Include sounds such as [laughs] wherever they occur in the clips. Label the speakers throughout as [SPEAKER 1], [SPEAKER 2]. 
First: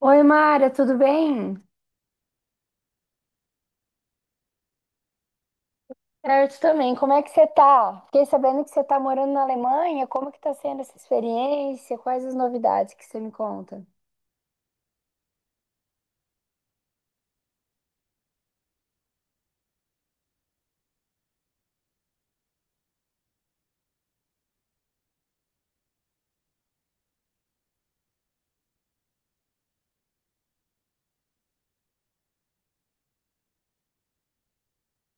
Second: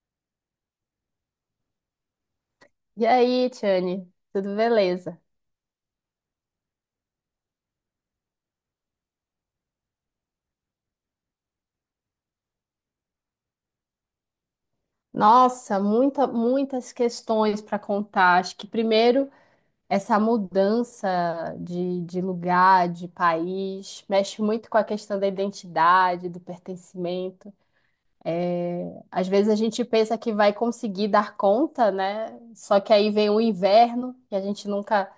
[SPEAKER 1] Oi, Mara, tudo bem?
[SPEAKER 2] E aí, Tiane, tudo beleza?
[SPEAKER 1] Certo também. Como é que você tá? Fiquei sabendo que você tá morando na Alemanha. Como que tá sendo essa experiência? Quais as novidades que você me conta?
[SPEAKER 2] Nossa, muitas questões para contar. Acho que primeiro essa mudança de lugar, de país, mexe muito com a questão da identidade, do pertencimento. Às vezes a gente pensa que vai conseguir dar conta, né? Só que aí vem o inverno, que a gente nunca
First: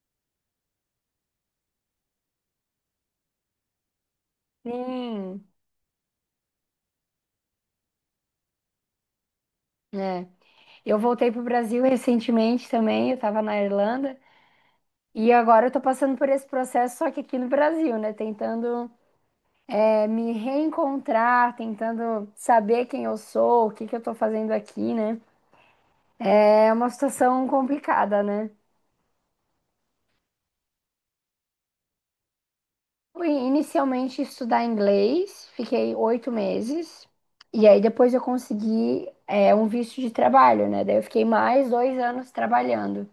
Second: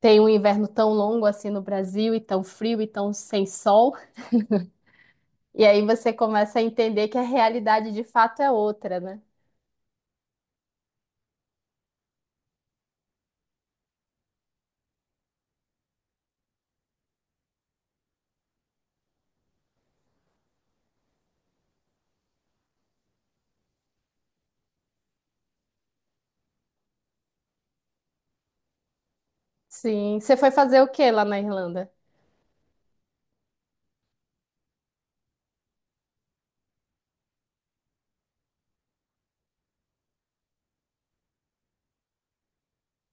[SPEAKER 2] tem um inverno tão longo assim no Brasil, e tão frio, e tão sem sol.
[SPEAKER 1] Sim,
[SPEAKER 2] E aí você começa a entender que a realidade de fato é outra, né?
[SPEAKER 1] é. Eu voltei pro Brasil recentemente também, eu tava na Irlanda. E agora eu tô passando por esse processo, só que aqui no Brasil, né? Tentando, me reencontrar, tentando saber quem eu sou, o que que eu tô fazendo aqui, né? É uma situação complicada, né?
[SPEAKER 2] Sim. Você foi fazer o que lá na Irlanda?
[SPEAKER 1] Fui inicialmente estudar inglês, fiquei 8 meses, e aí depois eu consegui um visto de trabalho, né? Daí eu fiquei mais 2 anos trabalhando.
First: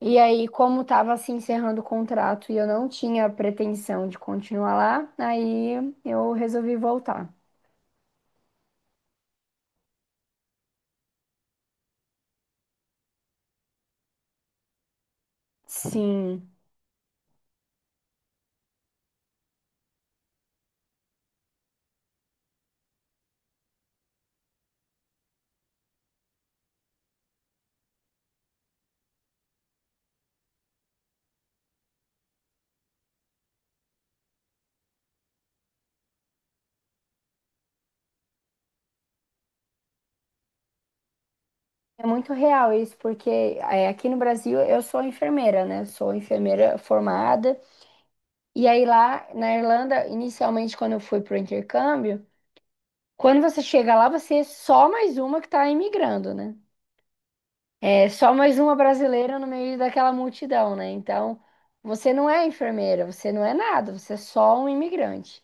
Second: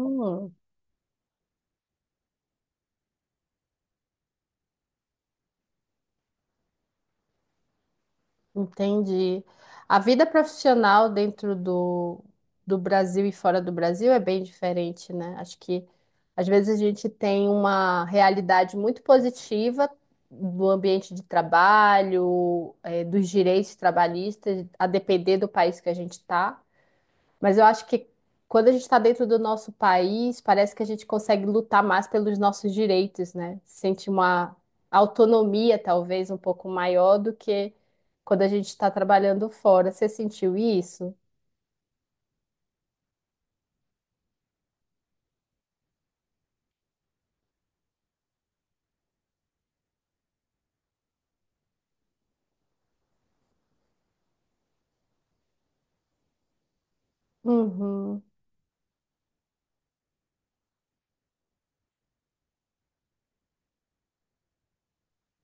[SPEAKER 1] E aí, como estava se encerrando o contrato e eu não tinha pretensão de continuar lá, aí eu resolvi voltar.
[SPEAKER 2] Entendi. A vida profissional do Brasil e fora do Brasil é bem diferente, né? Acho que às
[SPEAKER 1] Sim,
[SPEAKER 2] vezes a gente tem uma realidade muito positiva do ambiente de trabalho, dos direitos trabalhistas, a depender do país que a gente está. Mas eu acho que quando a gente está dentro do nosso país, parece que a gente consegue lutar mais pelos nossos direitos, né? Sente uma autonomia, talvez, um pouco maior do que quando a gente está trabalhando fora. Você sentiu isso?
[SPEAKER 1] é muito real isso, porque aqui no Brasil eu sou enfermeira, né? Sou enfermeira formada. E aí lá na Irlanda, inicialmente quando eu fui pro intercâmbio, quando você chega lá, você é só mais uma que está imigrando, né? É
[SPEAKER 2] Uhum,
[SPEAKER 1] só mais uma brasileira no meio daquela multidão, né? Então, você não é enfermeira, você não é nada, você é só um imigrante.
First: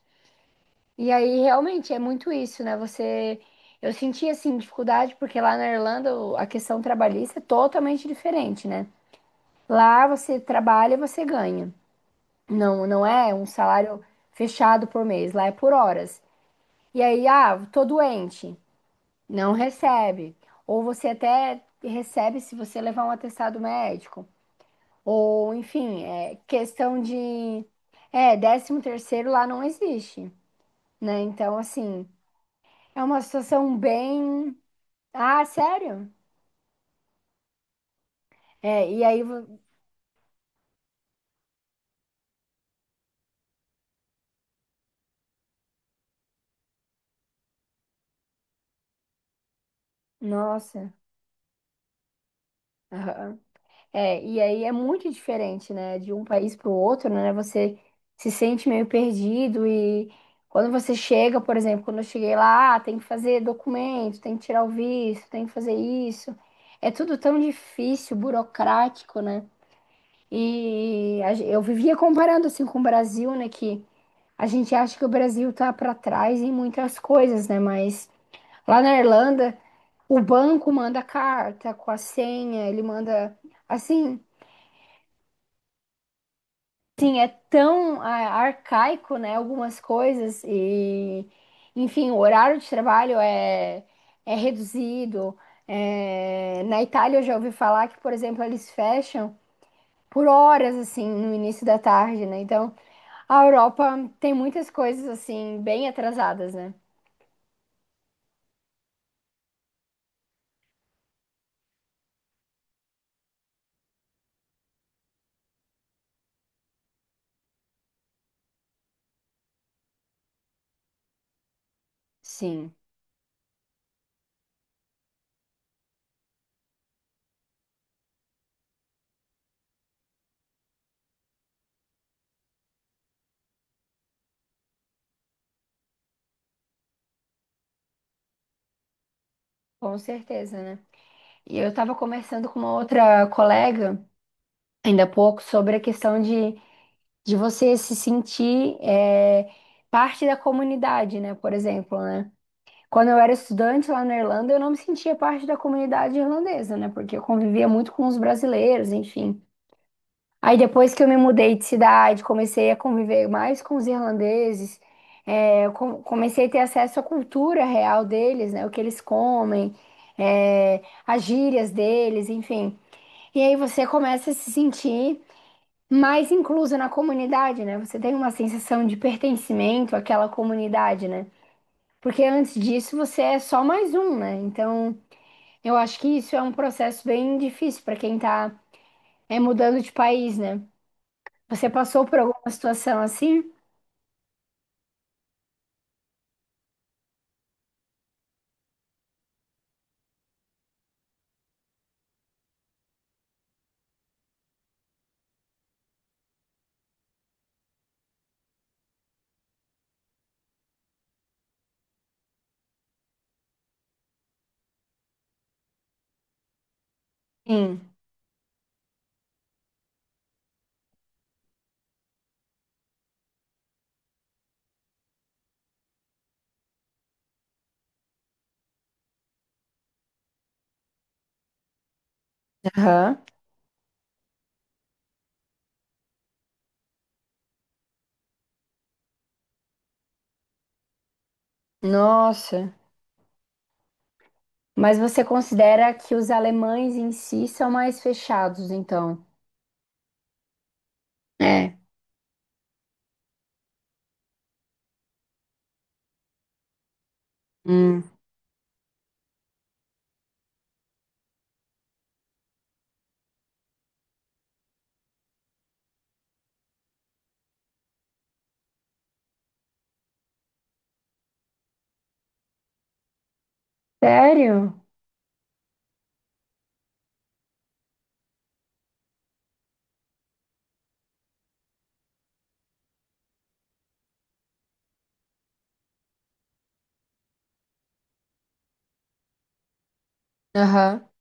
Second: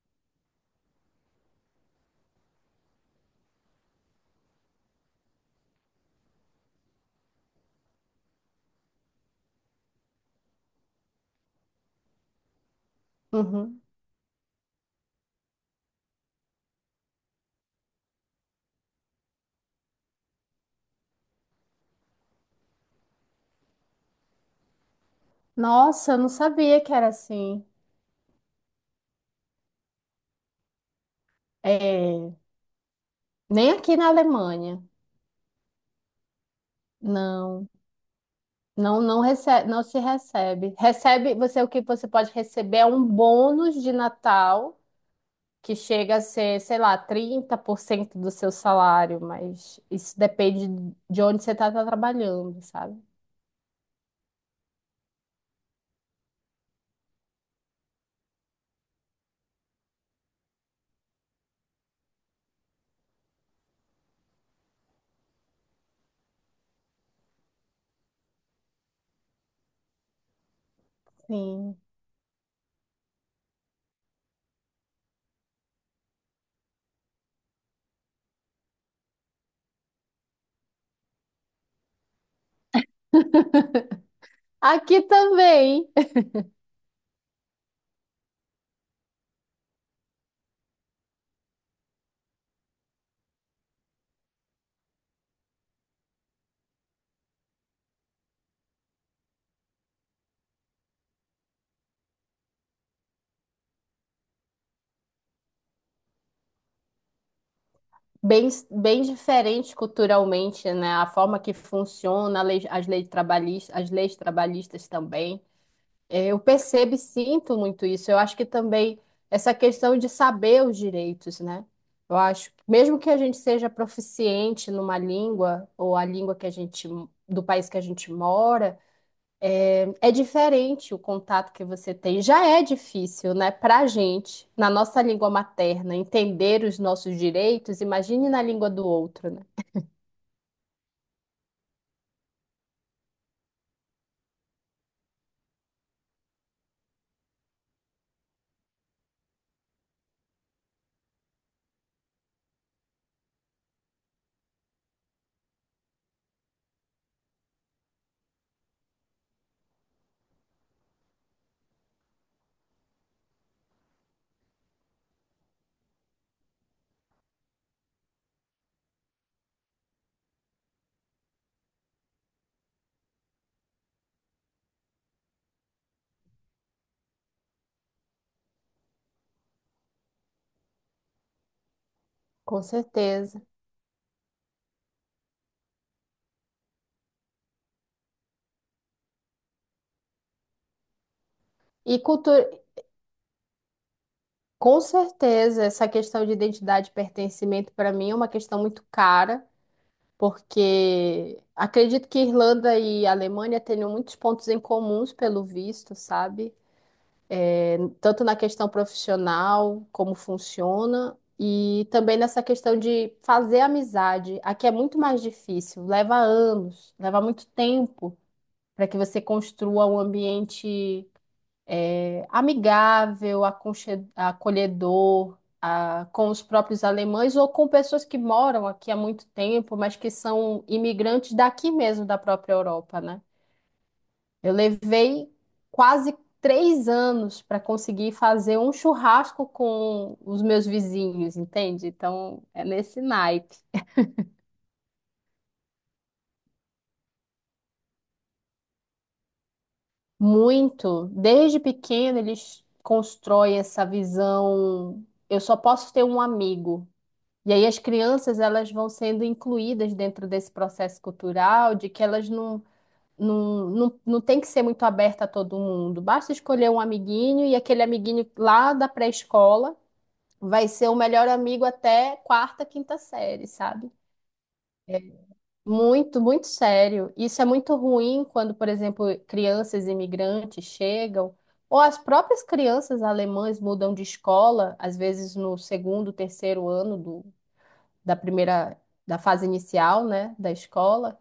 [SPEAKER 1] E aí, realmente, é muito isso, né? Você. Eu senti, assim, dificuldade, porque lá na Irlanda a questão trabalhista é totalmente diferente, né? Lá você trabalha e você ganha. Não, não é um
[SPEAKER 2] uhum.
[SPEAKER 1] salário fechado por mês, lá é por horas. E aí, ah, tô doente. Não recebe. Ou você até recebe se você levar um atestado médico. Ou, enfim,
[SPEAKER 2] Nossa, eu não
[SPEAKER 1] é
[SPEAKER 2] sabia que
[SPEAKER 1] questão
[SPEAKER 2] era
[SPEAKER 1] de.
[SPEAKER 2] assim.
[SPEAKER 1] É, décimo terceiro lá não existe, né? Então, assim,
[SPEAKER 2] É,
[SPEAKER 1] é uma
[SPEAKER 2] nem
[SPEAKER 1] situação
[SPEAKER 2] aqui na
[SPEAKER 1] bem.
[SPEAKER 2] Alemanha.
[SPEAKER 1] Ah, sério?
[SPEAKER 2] Não,
[SPEAKER 1] É, e
[SPEAKER 2] não
[SPEAKER 1] aí.
[SPEAKER 2] recebe, não se recebe. Recebe, você o que você pode receber é um bônus de Natal, que chega a ser, sei lá, 30% do seu salário, mas isso depende
[SPEAKER 1] Nossa.
[SPEAKER 2] de onde você está trabalhando, sabe?
[SPEAKER 1] É, e aí é muito diferente, né? De um país para o outro, né? Você se sente meio perdido e quando você chega, por exemplo, quando eu cheguei lá, ah, tem que fazer documento, tem que tirar o visto, tem que fazer isso. É tudo tão difícil, burocrático, né? Eu
[SPEAKER 2] Sim.
[SPEAKER 1] vivia comparando assim com o Brasil, né? Que a gente acha que o Brasil tá para trás em muitas coisas, né? Mas lá na Irlanda, o banco manda carta com a senha, ele manda assim.
[SPEAKER 2] Aqui também,
[SPEAKER 1] Tão ah, arcaico, né, algumas coisas e, enfim, o horário de trabalho é reduzido. É, na Itália eu já ouvi falar que, por exemplo, eles fecham por horas, assim, no início da tarde, né? Então, a Europa tem muitas coisas, assim, bem atrasadas, né?
[SPEAKER 2] bem diferente culturalmente, né? A forma que funciona as leis trabalhistas também. É, eu percebo e sinto muito isso. Eu acho que também essa questão de saber os direitos, né? Eu acho que
[SPEAKER 1] Sim,
[SPEAKER 2] mesmo que a gente seja proficiente numa língua ou a língua que a gente do país que a gente mora, é diferente o contato que você tem. Já é difícil, né, pra gente, na nossa língua materna, entender os nossos direitos, imagine na língua do outro, né?
[SPEAKER 1] com certeza, né? E eu estava conversando com uma outra colega ainda há pouco sobre a questão de você se sentir parte da comunidade, né? Por exemplo, né? Quando eu era estudante lá na Irlanda, eu não me sentia parte da comunidade irlandesa, né? Porque eu convivia muito com os brasileiros, enfim. Aí depois que eu me mudei de cidade, comecei a conviver mais com os irlandeses, comecei a ter acesso à cultura real deles, né? O que eles comem, as gírias deles, enfim. E aí você começa a se sentir mais inclusa na comunidade, né? Você tem uma sensação de pertencimento àquela comunidade, né? Porque antes
[SPEAKER 2] Com
[SPEAKER 1] disso você é
[SPEAKER 2] certeza.
[SPEAKER 1] só mais um, né? Então, eu acho que isso é um processo bem difícil para quem tá mudando de país, né? Você
[SPEAKER 2] E
[SPEAKER 1] passou por
[SPEAKER 2] cultura,
[SPEAKER 1] alguma situação assim?
[SPEAKER 2] com certeza, essa questão de identidade e pertencimento para mim é uma questão muito cara, porque acredito que Irlanda e Alemanha tenham muitos pontos em comuns pelo visto, sabe? Tanto na questão profissional, como funciona, e também nessa questão de fazer amizade. Aqui é muito mais difícil, leva anos, leva muito
[SPEAKER 1] Sim.
[SPEAKER 2] tempo para que você construa um ambiente amigável, acolhedor, com os próprios alemães ou com pessoas que moram aqui há muito tempo, mas que são imigrantes daqui mesmo, da própria Europa,
[SPEAKER 1] Aham.
[SPEAKER 2] né? Eu levei quase 3 anos para conseguir fazer um churrasco com os meus vizinhos, entende? Então,
[SPEAKER 1] Nossa.
[SPEAKER 2] é nesse naipe.
[SPEAKER 1] Mas você considera que os alemães em si são mais fechados, então?
[SPEAKER 2] Muito. Desde
[SPEAKER 1] É.
[SPEAKER 2] pequeno, eles constroem essa visão. Eu só posso ter um amigo. E aí as
[SPEAKER 1] Hum.
[SPEAKER 2] crianças elas vão sendo incluídas dentro desse processo cultural, de que elas não tem que ser muito aberta a todo mundo. Basta escolher um amiguinho e aquele amiguinho lá da pré-escola vai ser o melhor amigo até quarta, quinta série, sabe?
[SPEAKER 1] Sério?
[SPEAKER 2] Muito, muito sério. Isso é muito ruim quando, por exemplo, crianças imigrantes chegam, ou as próprias crianças alemãs mudam de escola, às vezes no segundo, terceiro ano do da primeira, da fase inicial, né, da
[SPEAKER 1] Aham.
[SPEAKER 2] escola,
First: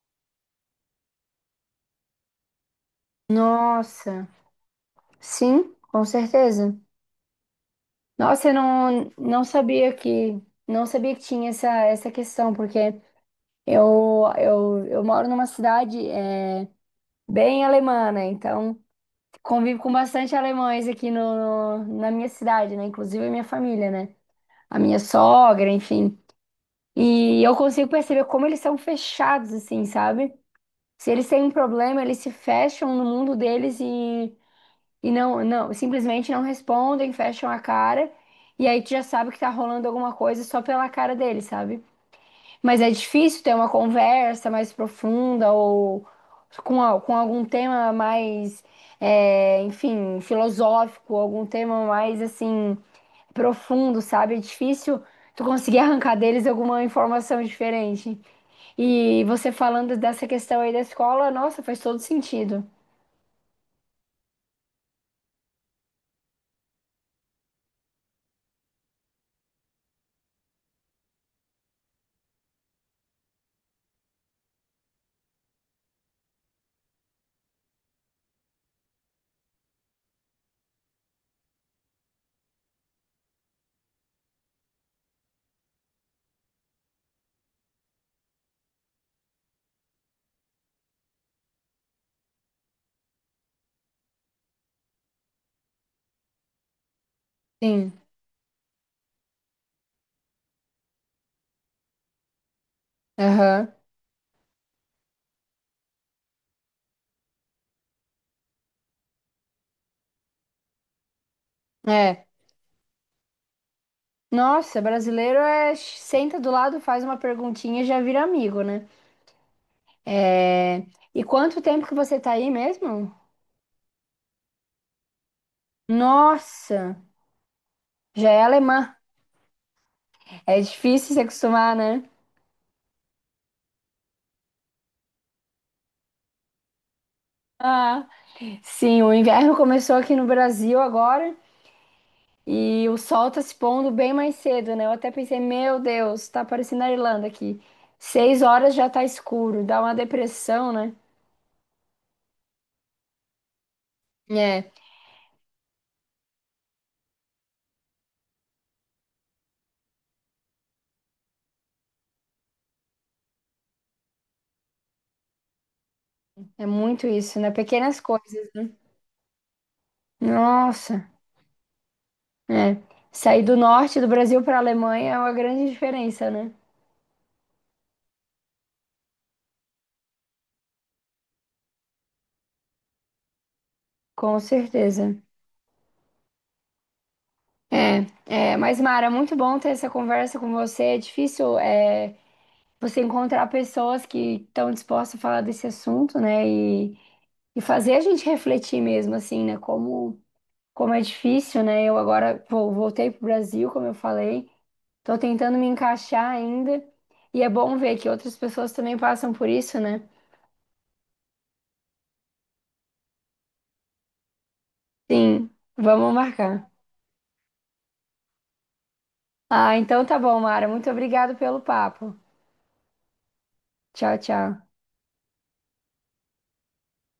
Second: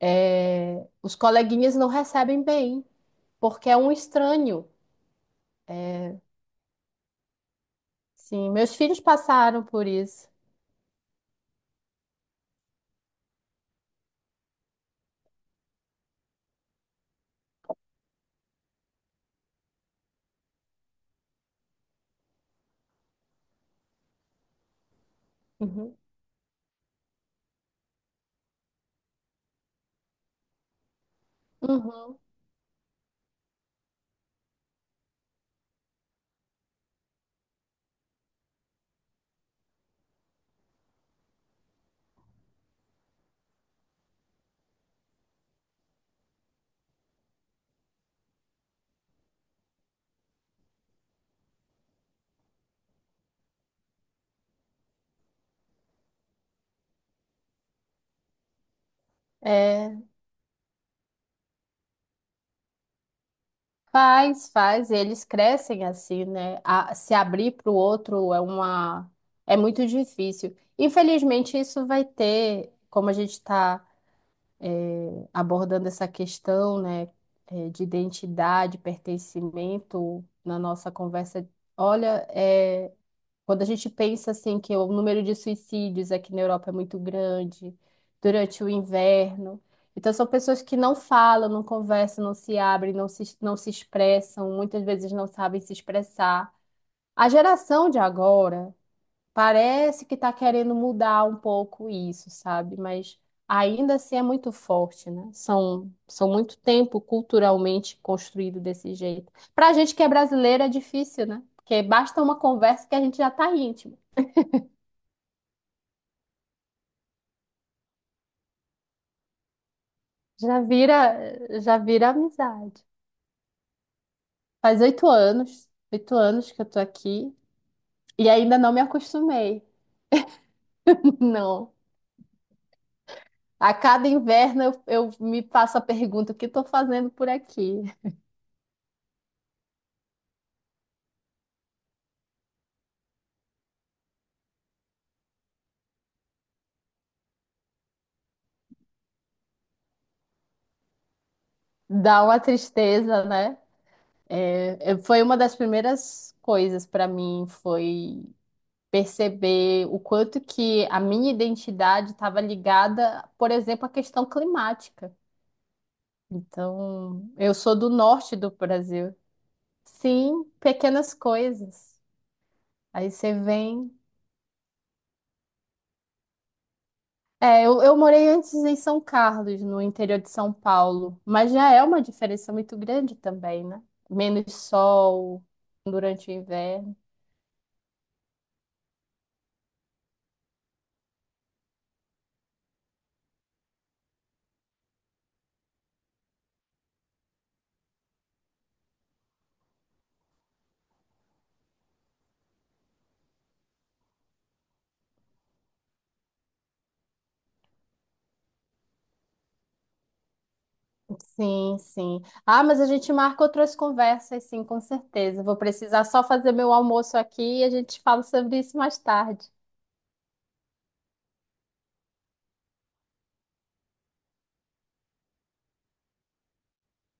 [SPEAKER 2] é, os coleguinhas não recebem bem, porque é um
[SPEAKER 1] Nossa.
[SPEAKER 2] estranho.
[SPEAKER 1] Sim, com certeza. Nossa,
[SPEAKER 2] Sim,
[SPEAKER 1] eu
[SPEAKER 2] meus filhos
[SPEAKER 1] não, não
[SPEAKER 2] passaram por
[SPEAKER 1] sabia
[SPEAKER 2] isso.
[SPEAKER 1] que não sabia que tinha essa questão, porque eu moro numa cidade bem alemã, né? Então convivo com bastante alemães aqui na minha cidade, né? Inclusive a minha família, né? A minha sogra,
[SPEAKER 2] Uhum.
[SPEAKER 1] enfim. E eu consigo perceber como eles são fechados, assim, sabe? Se eles têm um problema, eles
[SPEAKER 2] Uhum.
[SPEAKER 1] se fecham no mundo deles e não, simplesmente não respondem, fecham a cara, e aí tu já sabe que tá rolando alguma coisa só pela cara dele, sabe? Mas é difícil ter uma conversa mais profunda ou com, com algum tema mais, enfim, filosófico, algum tema mais assim, profundo, sabe? É difícil tu conseguir [laughs] arrancar deles alguma informação diferente. E você falando
[SPEAKER 2] É,
[SPEAKER 1] dessa questão aí da escola, nossa, faz todo sentido.
[SPEAKER 2] faz, faz, eles crescem assim, né? A- se abrir para o outro é é muito difícil. Infelizmente, isso vai ter, como a gente está abordando essa questão, né, de identidade, pertencimento na nossa conversa. Olha, quando a gente pensa assim que o número de suicídios aqui na Europa é muito grande durante o inverno, então são pessoas que não falam, não conversam, não se abrem, não se expressam, muitas vezes não sabem se expressar. A geração
[SPEAKER 1] Sim.
[SPEAKER 2] de agora parece que está querendo mudar um pouco isso, sabe? Mas
[SPEAKER 1] Aham.
[SPEAKER 2] ainda assim é muito forte, né? São, são muito tempo culturalmente construído desse jeito. Para a gente que é brasileira é difícil, né? Porque basta
[SPEAKER 1] É.
[SPEAKER 2] uma conversa que a gente já está íntimo.
[SPEAKER 1] Nossa, brasileiro é senta do lado, faz uma perguntinha e já vira amigo, né? É... E quanto
[SPEAKER 2] Já
[SPEAKER 1] tempo que
[SPEAKER 2] vira
[SPEAKER 1] você tá aí
[SPEAKER 2] amizade.
[SPEAKER 1] mesmo?
[SPEAKER 2] Faz 8 anos, 8 anos que eu tô
[SPEAKER 1] Nossa,
[SPEAKER 2] aqui e
[SPEAKER 1] já é
[SPEAKER 2] ainda não me
[SPEAKER 1] alemã.
[SPEAKER 2] acostumei.
[SPEAKER 1] É difícil se
[SPEAKER 2] [laughs] Não.
[SPEAKER 1] acostumar, né?
[SPEAKER 2] A cada inverno eu me faço a pergunta: o que estou fazendo por aqui?
[SPEAKER 1] Ah, sim, o inverno começou aqui no Brasil agora e o sol tá se pondo bem mais cedo, né? Eu até pensei, meu Deus, tá parecendo a Irlanda aqui. 6 horas já tá escuro, dá uma depressão, né?
[SPEAKER 2] Dá uma tristeza, né?
[SPEAKER 1] É,
[SPEAKER 2] Foi uma das primeiras coisas para mim, foi perceber o quanto que a minha identidade estava ligada, por exemplo, à questão climática.
[SPEAKER 1] é muito
[SPEAKER 2] Então,
[SPEAKER 1] isso, né?
[SPEAKER 2] eu sou do
[SPEAKER 1] Pequenas
[SPEAKER 2] norte
[SPEAKER 1] coisas,
[SPEAKER 2] do
[SPEAKER 1] né?
[SPEAKER 2] Brasil. Sim,
[SPEAKER 1] Nossa.
[SPEAKER 2] pequenas coisas.
[SPEAKER 1] É.
[SPEAKER 2] Aí você
[SPEAKER 1] Sair do
[SPEAKER 2] vem.
[SPEAKER 1] norte do Brasil para a Alemanha é uma grande diferença, né?
[SPEAKER 2] É, eu morei antes em São Carlos, no interior de São Paulo, mas já é uma diferença muito grande também, né?
[SPEAKER 1] Com
[SPEAKER 2] Menos
[SPEAKER 1] certeza.
[SPEAKER 2] sol durante o inverno.
[SPEAKER 1] É, é, mas Mara, muito bom ter essa conversa com você. É difícil, é, você encontrar pessoas que estão dispostas a falar desse assunto, né? E fazer a gente refletir mesmo, assim, né? Como, como é difícil, né? Eu agora voltei para o Brasil, como eu falei, estou tentando me encaixar ainda. E é bom ver que outras pessoas também passam por isso, né?
[SPEAKER 2] Sim, sim. Ah, mas a gente marca outras conversas, sim, com certeza.
[SPEAKER 1] Sim,
[SPEAKER 2] Vou precisar
[SPEAKER 1] vamos
[SPEAKER 2] só fazer
[SPEAKER 1] marcar.
[SPEAKER 2] meu almoço aqui e a gente fala sobre isso mais tarde.
[SPEAKER 1] Ah, então tá bom, Mara. Muito obrigada pelo papo. Tchau, tchau.